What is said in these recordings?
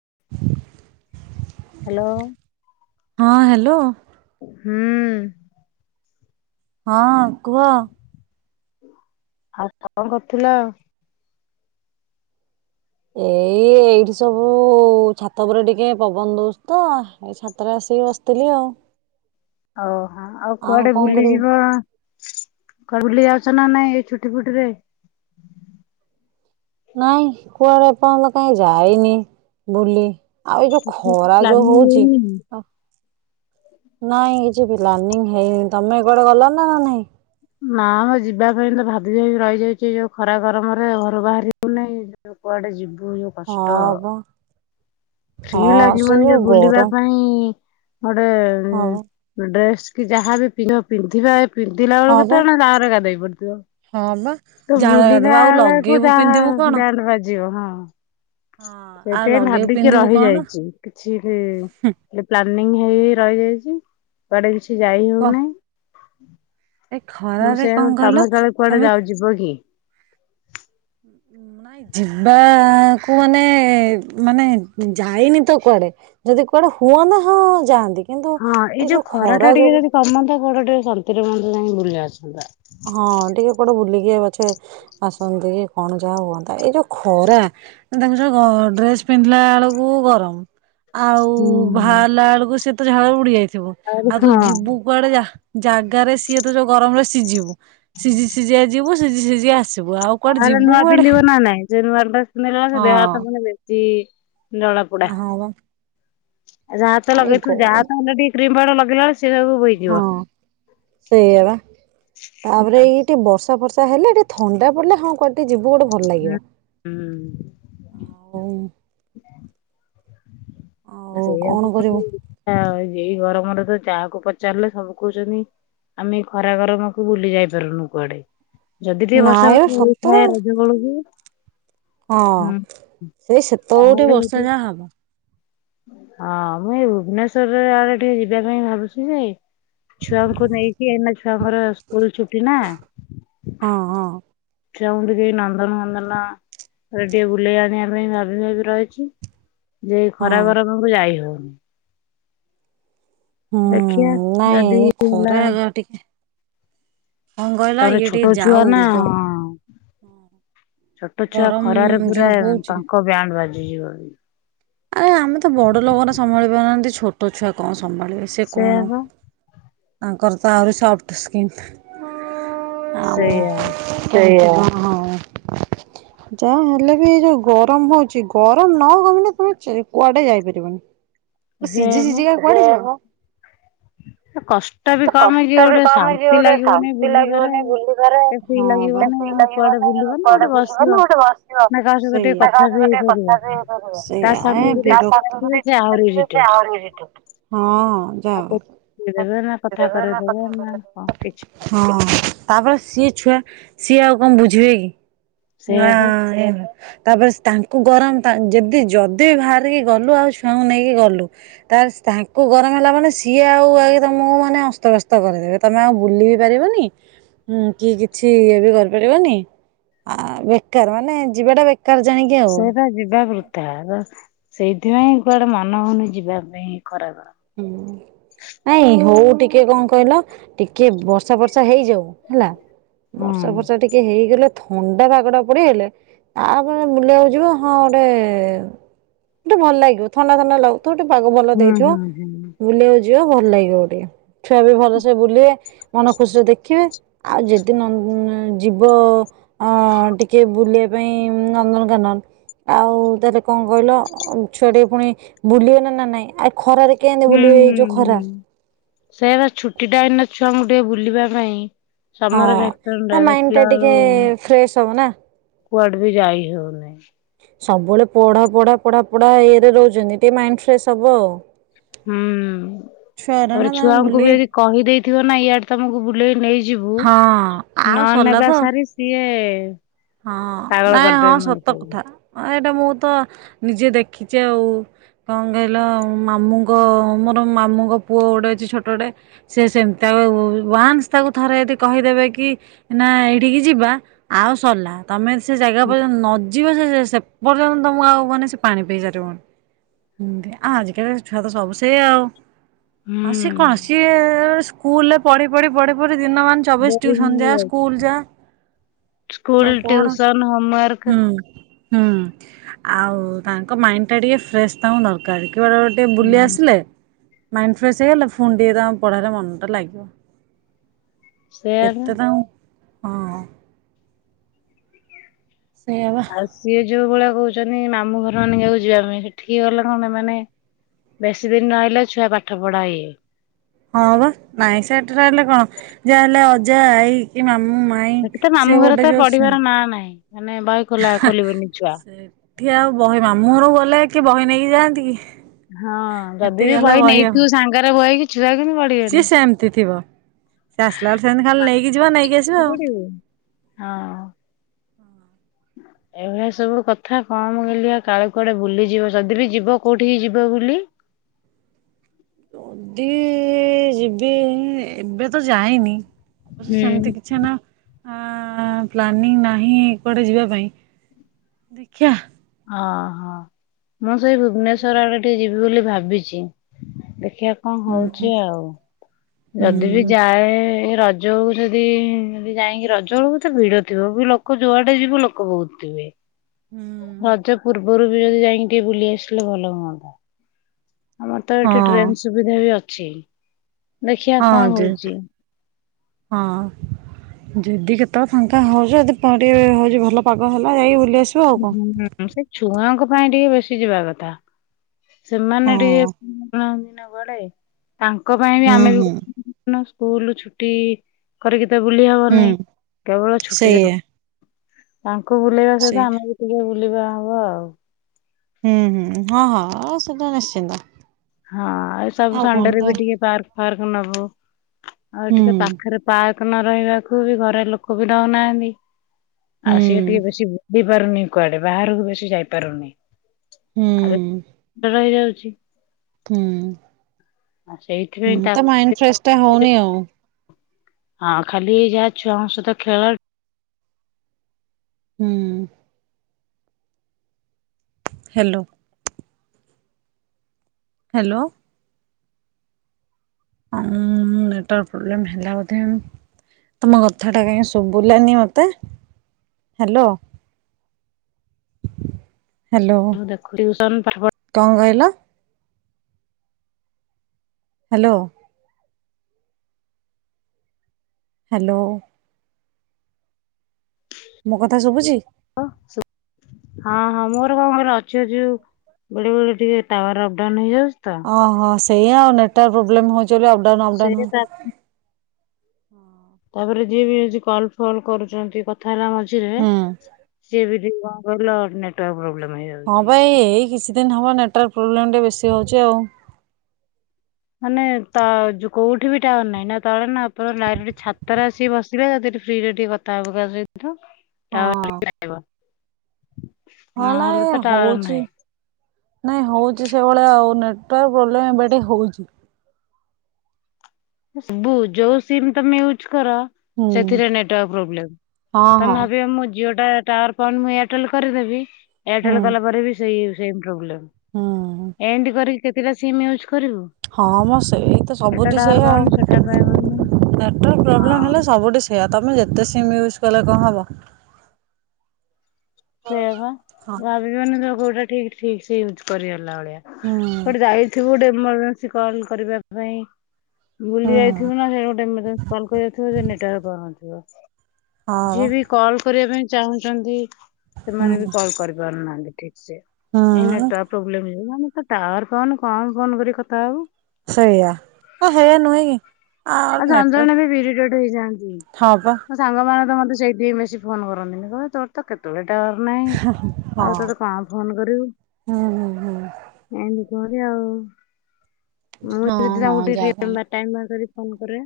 [inaudible] Hello ହଁ hello ହୁଁ ହଁ କୁହ? ଆଉ କଣ କରୁଥିଲ? ଏଇ ଏଇଠି ସବୁ ଛାତ ଉପରେ ଟିକେ ପବନ ଦୋଷ ତ ଏଇ ଛାତରେ ଆସିକି ବସିଥିଲି ଆଉ ହଉ ହଁ ଆଉ କୁଆଡେ କଣ କରିବୁ ବୁଲିଯିବ କୁ ବୁଲି ଯାଉଛ ନା ନାହିଁ ଏ ଛୁଟି ଫୁଟିରେ ନାଇଁ କୁଆଡେ ଏ ପର୍ଯ୍ୟନ୍ତ କାଇହିଁ ଯାାଇନି ବୁଲି ଆଉ ଏଇ ଯୋଉ ଖରା ଯୋଉ ପ୍ଲାନିଂ ହଉଛି ହେଇନି? ନାଇଁ ଏ ହେଇ ତମେ କୁଆଡେ ଗଲ ନା ନା ନାଇଁ ନା ଆମ ଯିବା ପାଇଁ ତ ଭାବି ଭାବି ରହିଯାଇଛି ଯୋଉ ଖରା ଗରମ ରେ ଘରୁ ବାହାରି ହଉନହିଁ ଯୋଉ କୁଆଡେ ଯିବୁ ଯୋଉ ହ କଷ୍ଟ ଫ୍ରି ଲାଗିବନଜ ବୁଲିବା ପାଇଁ ହଁ ଗୋଟେ ହଁ ବା ଡ୍ରେସ୍ କି ଯାହାବି ପିନ୍ଧ ପିନ୍ଧିବା ପିନ୍ଧିଲା ହଁ ବେଳକୁ ବା। ତଣେ ତାରେ ଗାଧେଇ ପଡିଥିବ। ହଁ ବା ତୁ ଝାଳ ଗାଧୁଆ ବୁଲିଲା ଆଉ ବେଳକୁ ଲଗେଇବୁ ଯାହା ପିନ୍ଧିବୁ କଣ? ବ୍ୟାଣ୍ଡ ବାଜି ଯିବ ହଁ ହଁ ଆଉ ସେଥିପାଇଁ ଲଗେଇବୁ ଭାବିକି ପିନ୍ଧିବୁ କଣ? ରହିଯାଇଛି କିଛି ପ ହେଇ ରହିଯାଇଛି କୁଆଡେ କିଛି କିଛି ଯାଇ କ ହଉନହିଁ ହୁଁ। ଏ ଖରାରେ କଣ କହିଲ କୁଆଡେ ତମେ ଯାଉ ଯିବ କି? ନାଇ ଯିବାକୁ ମାନେ ମାନେ ଯାଇନି ତ କୁଆଡେ ଯଦି କୁଆଡେ ହୁଅନ୍ ହଁ ଯାଆନ୍ତି ହଁ ଏଇ ଯୋଉ ଖରା ଟା ଟିକେ ଯଦି କମନ୍ତା ବଡ ଟିକେ ସନ୍ତରେ ମଣିଷ ଯାଇକି ବୁଲି ଆସନ୍ତା। ହଁ ଟିକେ କଣ ବୁଲିକି ବା ସେ ଆସନ୍ତି କି କଣ ଯାହା ହୁଅନ୍ତା ଏଇ ଯୋଉ ଖରା ତାଙ୍କୁ ଯୋଉ ଡ୍ରେସ ପିନ୍ଧିଲା ବେଳକୁ ଗରମ ଆଉ ହୁଁ। ଭାଲା ବେଳକୁ ସେ ତ ଝାଳ ବୁଡ଼ିଆାଇଥି ଥିବୁ ଆହୁରି ଆଉ ତୁ ହଁ ଯିବୁ କୁଆଡେ ଜାଗାରେ ସିଏ ଯଉ ଗରମରେ ସିଝିବୁ ସିଝି ସିଝିଆ ଯିବୁ ସିଝି ସିଝି ଆସିବ ତାହେଲେ ନୂଆ ପିନ୍ଧିବ ନା ନାଇଁ ନୂଆ ନେ ସେ ହଁ ଦେହାତ ମାନେ ବେଶୀ ଜଳା ପୋ। ହଁ ବା ଯାହା ତ ଏଇ ଲଗେଇଥୁ ଯାହା ଗରମ ତ ଅଲରେଡି କ୍ରିମ ପାଉଡର ଲଗେଇ ହଁ ସେଇଆ ବା ତାପରେ ଏଇଠେ ବର୍ଷା ଫର୍ଷା ହେଲେ ଟିକେ ଥଣ୍ଡା ପଡେ ହଁ କୁଆଡ଼େ ଟି ଯିବୁ ଗୋଟେ ଭଲ ଲାଗିବ ଆଉ ହ ଆଉ ସେଇ କଣ କରିବୁ ଏଇ ଗରମରେ ତ ଯାହାକୁ ପଚାରିଲେ ସବୁ କହୁଛନ୍ତି ଆମେ ଖରା ଗରମକୁ ବୁଲି ଯାଇ ପାରୁନୁ କୁଆଡେ ଯଦି ଟିକେ ବର୍ଷା ନାଇଁ ବା ବର୍ଷ ସତରେ ହେଇଥାଏ ରଜ ବେଳକୁ ହଁ ହୁଁ ସେଇ ସେତଟି ତାହେଲେ ଯଦି ବର୍ଷ ଯା ହବ। ହଁ ମୁଁ ଏଇ ଭୁବନେଶ୍ଵର ଆଡେ ଟିକେ ଯିବା ପାଇଁ ଭାବୁଛି ଯେ ଛୁଆଙ୍କୁ ନେଇକି ଏନା ଛୁଆଙ୍କର ସ୍କୁଲ ଛୁଟି ନା। ହଁ ହଁ ଚା କେ ନନ୍ଦନ କନ୍ଦନରେଡି ବୁଲେଇ ଆଣିବା ପାଇଁଭି ରହିଛି। ଯ ହଁ ଖରା ଗର ପାଙ୍କ ଯାଇ ହଉ। [inaudible] ରଖିଆ ହୁଁ ନାଇଁ ନଦି ଏ ହେଲା ଖରା ଟିକେ କଣ କହିଲ ତାପରେ ଇଏ ଟିକେ ଛୋଟ ଛୁଆ ଯାଉ ନା ଗ ଛୋଟ ଛୁଆ ଖରାରେ ଗରମ ଯୋଉ ପୁରା ହଉଛି ତାଙ୍କ ବ୍ୟାଣ୍ଡ ବାଜ ସଇ ଗ ଆରେ ତଛ କଣ ସମ୍ଭାଳିବେ ସେ ସେଇଆ କଣ ପା। ତାଙ୍କର ତ ଆହୁରି ସଫ୍ଟ ସ୍କନ୍ ସେଇଆ ଆମ ସେଇଆ। ଓହୋ ଯାହା ହେଲେ ବି ଏ ଯୋଉ ଗରମ ହଉଛି ଗରମ ନ କମି ନା ତମେ କୁଆଡେ ଯାଇପାରିବନି। ତ ସିଝି ସେଇଆ ସିଝ କ କଣଛ। ପା କଷ୍ଟ ବି କମ କି କଷ୍ଟ ବି ଗୋଟେ କମ ହେଇଯିବ ଶାନ୍ତି ଗୋଟେ ଲାଗିବନି ଶାନ୍ତି ବୁଲିବାରେ। ଲାଗିବନି ଏତେ ବୁଲିବାରେ ଫ୍ରି ଲାଗିବନି ତମେ ବୁଲିବ ନା କୁଆଡେ ଗୋଟେ ବୁିବ ନା ବସିବ ଗୋଟେ ନା କାହା ସହିତ ଟିକେ ବସିବିକେ କଥା ବି ହେଇପାରିବ। ତା ସାଙ୍ଗକୁ ଯଦି ଛୁଆ ଥିବେ ସେ ଆହୁରି ଇରିଟେଟ୍ କଥା। ଯାଅ। ଆଉ ନା କଥା କରେଇଦେବେ ନା କଣ କିଛି ତାପରେ ସିଏ। ଛୁଆ ସିଏ ଆଉ କଣ ବୁଝିବେ କି। ସେଇଆ ନାଁ ପା ଏ। ତାପରେ ତାଙ୍କୁ ଗରମ ଯଦି ଯଦି ବି ବାହାରିକି ଗଲୁ ଆଉ ଛୁଆଙ୍କୁ ନେଇକି ଗଲୁ ତାପ ତାଙ୍କୁ ଗରମ ହେଲା ମାନ କିଏ ଆଉ ତ ମୁଁ ଅସ୍ତବସ୍ତ କରିଦେବେ ତମେ ଆଉ ବୁଲି ବି ପାରିବନିଁ କି କିଛି ଇଏ ବି କରିପାରିବନି ବେକାର ମାନେ ଯିବାଟା ବେକାର ଜାଣିକି ଆଉ ସେଇଦାଗି ଯାଗରୁ। ତା ସେଇଥିପାଇଁ କୁଆଡେ ମାନ ହଉନି ଯିବା ପାଇଁ ଖରା କୁ ହୁଁ ନାଇଁ ହଉ ଟିକେ କଣ କହିଲ ଟିକେ ବର୍ଷା ବର୍ଷା ହେଇଯାଉ ହେଲା। ହୁଁ ବର୍ଷା ବର୍ଷା ଟିକେ ହେଇଗଲେ ଥଣ୍ଡା ବାାଗଡା ପଡି ହେଲେ ତାପରେ ବୁଲକୁ ଯିବ ହଁ ଗୋଟେ ଗଟେ ଭଲ ଲାଗିବ ଥଣ୍ଡା ଥଣ୍ଡା ଲାଗୁ। ଗୋଟେ ପାଗ ଭଲ ହୁଁ ଦେଇଥିବ। ହୁଁ ହୁଁ। ବୁଲିବାକୁ ଯିବ ଭଲ ଲାଗିବ ଗୋଟେ ଛୁଆ ବି ଭଲସେ ବୁଲେ। ମନ ଖୁସିରେ ଦେଖିବେ। ଆଉ ଯଦି ଯିବ ଟିକେ ବୁଲିବା ପାଇଁ ନନ୍ଦନକାନନ ଆଉ ତାହେଲେ କଣ କହିଲ ଛୁଆ ଟିକେ ପୁଣି ବୁଲିବେ ନା ନା ନାଇଁ ଆ ଖରାରେ। କେମିତି ହୁଁ ବୁଲିବେ ଏଇ ହୁଁ ଯୋଉ ଖରା ହୁଁ ସେଇ ଛୁଟିଟା ଏଇନା ଛୁଆଙ୍କୁ। ଗୋଟେ ବୁଲିବା ପାଇଁ ସମର ଭ୍ୟାକେସନ ହଁ ମାଇଣ୍ଡ ଦେଖିଲା ଟା ବେଳୁ ଟିକେ ଫ୍ରେଶ ହବ ନା କୁଆଡେ ବି ଯାଇ ହେଉନି ସବୁବେଳେ ପଢା ପଢା ପଢା ପଢା ଇଏରେ ରହୁଛନ୍ତି ଟିକେ ମାଇଣ୍ଡ ଫ୍ରେଶ ହବ ଆଉ ହୁଁ ଛୁଆରା ନା ତାପରେ ତାଙ୍କୁ ଛୁଆଙ୍କୁ ବୁଲି ବି ଯି କହିଦେଇ ଥିବ ନା ଇଆଡ ତମକୁ ବୁଲେଇ ନେଇ ଯିବୁ ହଁ ଆଉ ନ ସରିଲା ନେବା ତ ସାରି ସିଏ ହଁ ପାଗଳ ନାଇଁ ହଁ କରିଦେବେ ସତ ମଣିଷକୁ କଥା ମୁ ତ ନିଜେ ଦେଖିଛି ଆଉ କଣ କହିଲ ମ ମୋ ମଙ୍କ ପୁଅ ଗୋଟେ ଅ ଛୋଟଟେ ଥି କହିଦବେ କି ଯ ସଲା ତମେ ସେ ଜାଗା ଉପ ନ ଯିବ ସେ ସେ ପର୍ଯ୍ୟନ୍ତ ତମକୁ ଆଉ ମହାନେ ସେ ପାଣି ପିଇ ସାରିବତି ଆ ଆଜିକାଲି ଛୁଆ ତ ସବୁ ସେଇ ଆଉ ଆଉ ସିଏ କଣ ହୁଁ। ସିଏ ସ୍କୁଲ ରେ ପଢି ପଢି ପଢି ପଢି ଦିନମାନ ଚବିଶ ବୋରିଂ ଟିଉସନ ଯାଏ ଆଉ ହେଇଯାଉଛି ସ୍କୁଲ ଯା ସ୍କୁଲ ସବୁ ପଢ ଟିୟୁସନ୍ ହୋମୱର୍କ ହୁଁ ହୁଁ ଆଉ ତାଙ୍କ ମାଇଣ୍ଡ ଟା ଟିକେ ଫ୍ରେଶ ତାଙ୍କୁ ଦରକାର ବେଳେ ବେଳେ ଟିକେ ବୁଲି ହୁଁ। ଆସିଲେ ମାଇଣ୍ଡ ଫ୍ରେଶ୍ ହେଇଗଲା ଫୋନ୍ ଟିକେ ତମ ପଢ଼ଲେ ମନଟା ଲାଗିବ। ସେଇଆ ବା କେତେ ତାଙ୍କୁ ହଁ ସେଇଆ ବା ଆଉ ସିଏ ଯୋଉଭଳିଆ କହୁଛନ୍ତି ମାମୁଁ ଘର ମାନି କାକୁ ଯିବା ପାଇଁ ସେଠିକି ଗଲେ କଣ ପାଇଁ ମାନେ ବେଶୀ ଦିନ ରହିଲେ ଛୁଆ ପାଠ ପଢା ଇଏ ହଁ ବା ନାଇଁ ସେଠି ରହିଲେ କଣ ଯାହାହେଲେ ଅଜା ଆଇ କି ମା ସେଠୀ ତ ମାମୁଁ ଘରେ ତ ପଢିବାର ନାଁ ନାହିଁ ମାନେ ବହି ଖୋଲା ଖୋଲିବନି ଛୁଆ। ଏଠି ଆଉ ବହି ମାମୁଁରୁ ଗଲେ କି ବହି ନେଇକି ଯାଆନ୍ତି କି? ହଁ ଯଦି ସେଠିକି ବି ଗଲେ ବହି ଆଉ ନେଇଥିବ ସାଙ୍ଗରେ ବହି ସିଏ ସେମିତି ଥିବ। ସେ ଆସିଲା ବେଳେ ସେମିତି ଖାଲି ନେଇକି ଯିବା ନେଇକି ଆସିବା ମାଗିକି ଆଉ ପଢିବେ ଏଇଭଳିଆ ସବୁ କଥା କଣ କଲି କାଳେ କୁଆଡେ ବୁଲିଯିବ ଯଦି ବି ଯିବ କୋଉଠିିକି ଯିବ ବୁଲି ଯଦି ଯିବି ଏବେ ତ ଯାଇନି [unintelligible] ସେମିତି ହୁଁ। କିଛି ନା ଆ ପ୍ଲାନିଂ ନାହିଁ କୁଆଡେ ଯିବା ପାଇଁ ଦେଖିଆ। ହଁ ହଁ ମୁଁ ସେଇ କୁଆଡେ ଭୁବନେଶ୍ୱର ଆଡେ ଟିକେ ଯିବି ବୋଲି ଭାବିଛି। ଦେଖିବା କଣ ହୁଁ ହଉଛି ଆଉ ହୁଁ ଯଦି ବି ଯାଏ ଜଉ ଯଦି ଯାଇକି ରଜ ବେଳକୁତ ଭିଡ ଥିବ ଲୋକ ଯୁଆଟେ ଯିବ ଲୋକ ବହୁତ ଥିବେ। ହୁଁ ରଜ ପୂର୍ବରୁ ବି ଯଦି ଯାଇକି ଟିକେ ବୁଲି ଆସିଲେ ଭଲ ହୁଅନ୍ତା। ଆମର ତ ଏଠି ହଁ ଟ୍ରେନ ସୁବିଧା ବି ଛିି। ଦେଖିଆ ହଁ କଣ ଯେ ହଉଚି। ହଁ ଯଦି କେତେବେଳେ ଫାଙ୍କା ହଉଛ ଯଦି ପରେ ହଉଛି ଭଲ ପାଗ ହେଲା ଯାଇକି ବୁଲି ଆସିବ ଆଉ କଣ। ହୁଁ ସେ ଛୁଆ ପାଇଁ ଟିକେ ବେସି ଯିବା କଥା। ସେମାନେ ଟିକେ ହଁ [unintelligible] ବେଳେ ତାଙ୍କ ପାଇଁ ବି ହୁଁ ଆମେ ବି। ହୁଁ [inaudible] ସ୍କୁଲ ଛୁଟି କରିକି। ଏତେ ବୁଲି ହୁଁ ହବନାଇଁ କେବଳ ଛୁଟିରେ ସେଇଆ ହ। ହଁ ଙ୍କୁ ବୁଲେଇବା ସହିତ ସେଇ ଆମ। ବୁଲିବା ହବ ଆଉ। ହୁଁ ହୁଁ ହଁ ହଁ ସେଟା ନିଶ୍ଚିନ୍ତ। ହଁ ଏ ସବୁ ଆଉ କଣ ସଣ୍ଡେ ରେ ତ ବି ଟିକେ ପାର୍କ। ଫାର୍କ୍ ନବ ଆଉ ହୁଁ ଏଠି ତ ପାଖରେ ପା ନ ରହିବାକୁ ବି ଘରେ ଲୋକ ବି ଦଉନାହାନ୍ତି। ହୁଁ ଆଉ ସିଏ ଟିକେ ବେଶୀ। ଯ ପାରୁନି କୁଆଡେ ବାହାରକୁ ବେଶି ଯାଇପାରୁନି। ହୁଁ ଆ ରହିଯାଉଛି। [unintelligible] ହୁଁ ଆଉ ସେଇଥିପାଇଁ ହୁଁ ତା ମାଇଣ୍ଡ ଫ୍ରେଶ ଟା ହଉନି ଆଉ। ହଁ ଖାଲି ଯାହା ଛୁଆଙ୍କ ସହିତ ଖେଳ। ହୁଁ ହ୍ୟାଲୋ ହ୍ୟାଲୋ ହ ନେଟୱାର୍କ ପ୍ରୋବ୍ଲେମ୍ ହେଲା ବୋଧେ ଆଉ ତମ କଥାଟା କାହିଁ ଶୁଭିଲାନି ମତେ ହ୍ୟାଲୋ। ହ୍ୟାଲୋ, ଦେଖୁ ଟିଉସନ ପାଠ କଣ କହିଲା? ହ୍ୟାଲୋ। ହ୍ୟାଲୋ ମୋ କଥା ଶୁଭୁଛି? ସୁଭ୍ ହ ହଁ ହଁ ମୋର କଣ କହିଲ ଅଛି ଅଛି ଯୋଉ ବେଳେ ବେଳେ ଟିକେ ଟାୱାର ଅପଡାଉନ ହେଇଯାଉଛି। ତ ଓହୋ ସେଇ ଆଉ ନେଟୱାର୍କ ପ୍ରୋବଲେମ ହଉଛି। ପାଇଁ ଅପଡାଉନ ସେ ଅପଡାଉନ୍ ତା ତାପରେ ଯିଏ ବି ଆଜି କଲ ଫଲ କରୁଛନ୍ତି କଥା। ଖଇଲା ମଝିରେ ହୁଁ। ସିଏ ବି। କଣ କହିଲ ନେଟୱର୍କ ପ୍ରୋବଲେମ୍। ହଁ ଭାଇ ଏଇ କିଛି। ଦିନ ହବ ନେଟୱର୍କ ପ୍ରୋବ୍ଲେମ ଟିକେ ବେଶୀ ହଉଛି ଆଉ। ମାନେ ତ କୋଉଠି ବି ଟାୱାର ନାହିଁ ନା ତଳେ ନା ଉପରେ ନା ଏଇ ଛାତରେ ଆସିକି ବସିବେ ଫ୍ରିରେ ଟିକେ କଥା ହବ କାହା ସହିତ ଟାୱାର ହଁ। ଟିକେ ଆସିବ। ହଁ ନାଇଁ ଏ ତ ଟାୱାର ହଉଛି ନାହିଁ ନାଇଁ ହଉଛି ସେଇଭଳିଆ ଆଉ ନେଟୱାର୍କ ପ୍ରୋବ୍ଲେମ ଏବେ ଟିକେ ହଉଛି। ସବୁ ଯୋଉ ସିମ ତମେ ୟୁଜ କର ହୁଁ ସେଥିରେ ନେଟୱାର୍କ ପ୍ରୋବ୍ଲେମ୍ ହଁ ହଁ ତମେ ଭାବିବ ମୁଁ ଜିଓ ଟାୱାର ପାଉନି ମୁଁ ଏୟାରଟେଲ କରିଦେବି ହୁଁ। ଏୟାରଟେଲ କଲା ପରେ ବି ସେଇ ହେଉଛି। ସେଇ ପ୍ରୋବ୍ଲେମ୍। ହୁଁ ଏମତି କରିକି କେତେଟା ସିମ୍ ୟୁଜ କରିବୁ ହଁ ମ ସେଇ ଏଇତ ସବୁଠି ସେଇ କହନି ସେଟା ପାଇବନି ପ୍ରୋବ୍ଲେମ ହଁ। ହେଲେ ସବୁଠି ସେଇଆ ତମେ ଯେତେ ସିମ୍ ୟୁଜ କଲେ କଣ ହବ। ସେଇଆ ବା ହଁ ଭାବିବନି ଯେ କୋଉଠି ଠିକ ଠିକ ସେ ୟୁଜ୍ କରିବା କଲା ଭଳିଆ ହୁଁ କୁଆଡ଼େ ଯାଇଥିବୁ ଗୋଟେ ଇମରଜେନ୍ସି କଲ୍ କରିବା ପାଇଁ ବୁଲି ହୁଁ ଯାଇଥିବୁ ନା ସେଇଟା ଗୋଟେ ଏମର୍ଜେନ୍ସି କଲ୍ କରିବାର ଥିବ ସେଠି ନେଟୱାର୍କ ପାଉନଥିବ। ହଁ ଯିଏ ବା ବି କଲ୍ କରିବା ପାଇଁ ଚାହୁଁଛନ୍ତି ସେମାନେ ବି ହୁଁ କଲ୍ କରି ପାରୁନାହାଁନ୍ତି। ଏଇ ହୁଁ ନେଟୱାର୍କ ପ୍ରୋବ୍ଲେମ୍ ଯୋଗୁ ଏଇ ମାନେ ତ ଟାୱାର ପାଉନି କଣ ଫୋନ କରି କଥା ହବୁ। ସେଇଆ ଆ ହେ ନୁହେଁ କି ଆଉ ଆଚ୍ଛା ନେଟୱାର୍କ ଆନ୍ଦୋଳନ ବି ବିରି ଡଟ ହେଇଯାନ୍ତି ହଁ ପା ମୋ ସାଙ୍ଗମାନେ ତ ମତେ ସେଇଠିକି ବେଶୀ ଫୋନ୍ କରନ୍ତିନି କହିବେ ତୋର ତ କେତେବେଳେ ନେଟୱାର୍କ ୱର୍କ ନାହିଁ ଆଉ ହଁ ତୋତେ କଣ ଫୋନ କରିବୁ ହୁଁ ହୁଁ ହୁଁ ଏମତି କରିଆ ଆଉ। ମୁଁ ହଁ ଯଦି ହଁ ତାଙ୍କୁ ଟିକେ ଯାହା କହିଲ ଟିକେ ଟାଇମ୍ ବାହାର କରି ଫୋନ କରେ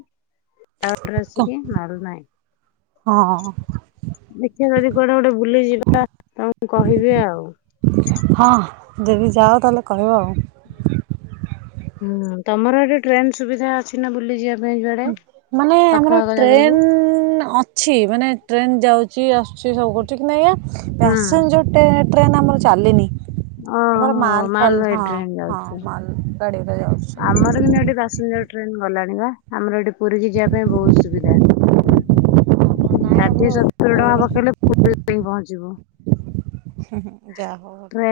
ପ୍ଲାଣ୍ଟରୁ କ ଆସିକି ମରିନାହିଁ। ହଁ। ଦେଖିବା ଯଦି କୁଆଡେ ଗୋଟେ ବୁଲିଯିବା ତମକୁ କହିବି ଆଉ। ହଁ ଯଦି ଯାଅ ତାହେଲେ କହିବ ଆଉ। ହୁଁ ତମର ଏଠି ଟ୍ରେନ ସୁବିଧା ଅଛି ନା ବୁଲିଯିବା ମାନେ ଆମର ଜାଗାକୁ? ଟ୍ରେନ ଅଛି ମାନେ ଟ୍ରେନ ଯାଉଛି ଆସୁଛି ସବୁ କରୁଛି କିନ୍ତୁ ଏହା ହୁଁ ପ୍ୟାସେଞ୍ଜର ଟ୍ରେନ ଆମର ଚାଲିନି। ଆମର ଅହୋ ମାଲ ଫାଲ ମାଲବାଇ ହଁ ଟ୍ରେନ ହଁ ଯାଉଛି। ମାଲ ଗାଡିରେ ଯାଉଛି ସବୁ। ଆମର କିନ୍ତୁ ଏଠି ପାସେଞ୍ଜର ଟ୍ରେନ୍ ଗଲା ଣି ପା ଆମର ଏଠି ପୁରୀ କିି ଯିବା ପାଇଁ ବହୁତ ସୁବିଧା। ଆ। ନାଇଁ ଷାଠିଏ ଆମର ସତୁରି ଟଙ୍କା କଣ ପକେଇଲେ ପୁ ରୀ ପହଞ୍ଚିବ। ହଁ ହଁ। ଯା ହଉ ଭଲ।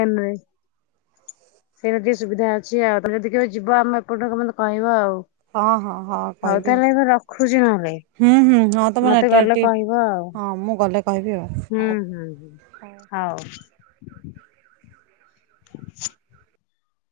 ସେଇଟା ଟିକେ ସୁବିଧା ଅଛି ଆଉ ତମେ ଯଦି କେବେ ଯିବ ଆମେ ଏପଟୁ ମତେ କହିବ ଆଉ। ହଁ ହଁ ହଁ ହଉ କହିବି ତାହେଲେ ଏବେ ରଖୁଛି ନହେଲେ ଆଉ ହୁଁ ହୁଁ ହଁ ତମ ମତେ ଗଲେ ନେଟୱର୍କ କହିବ ଆଉ ଟିକେ‌ ହଁ ମୁଁ ଗଲେ କହିବି ଆଉ ହୁଁ ହଉ ହୁଁ ହୁଁ ହଉ। [inaudible]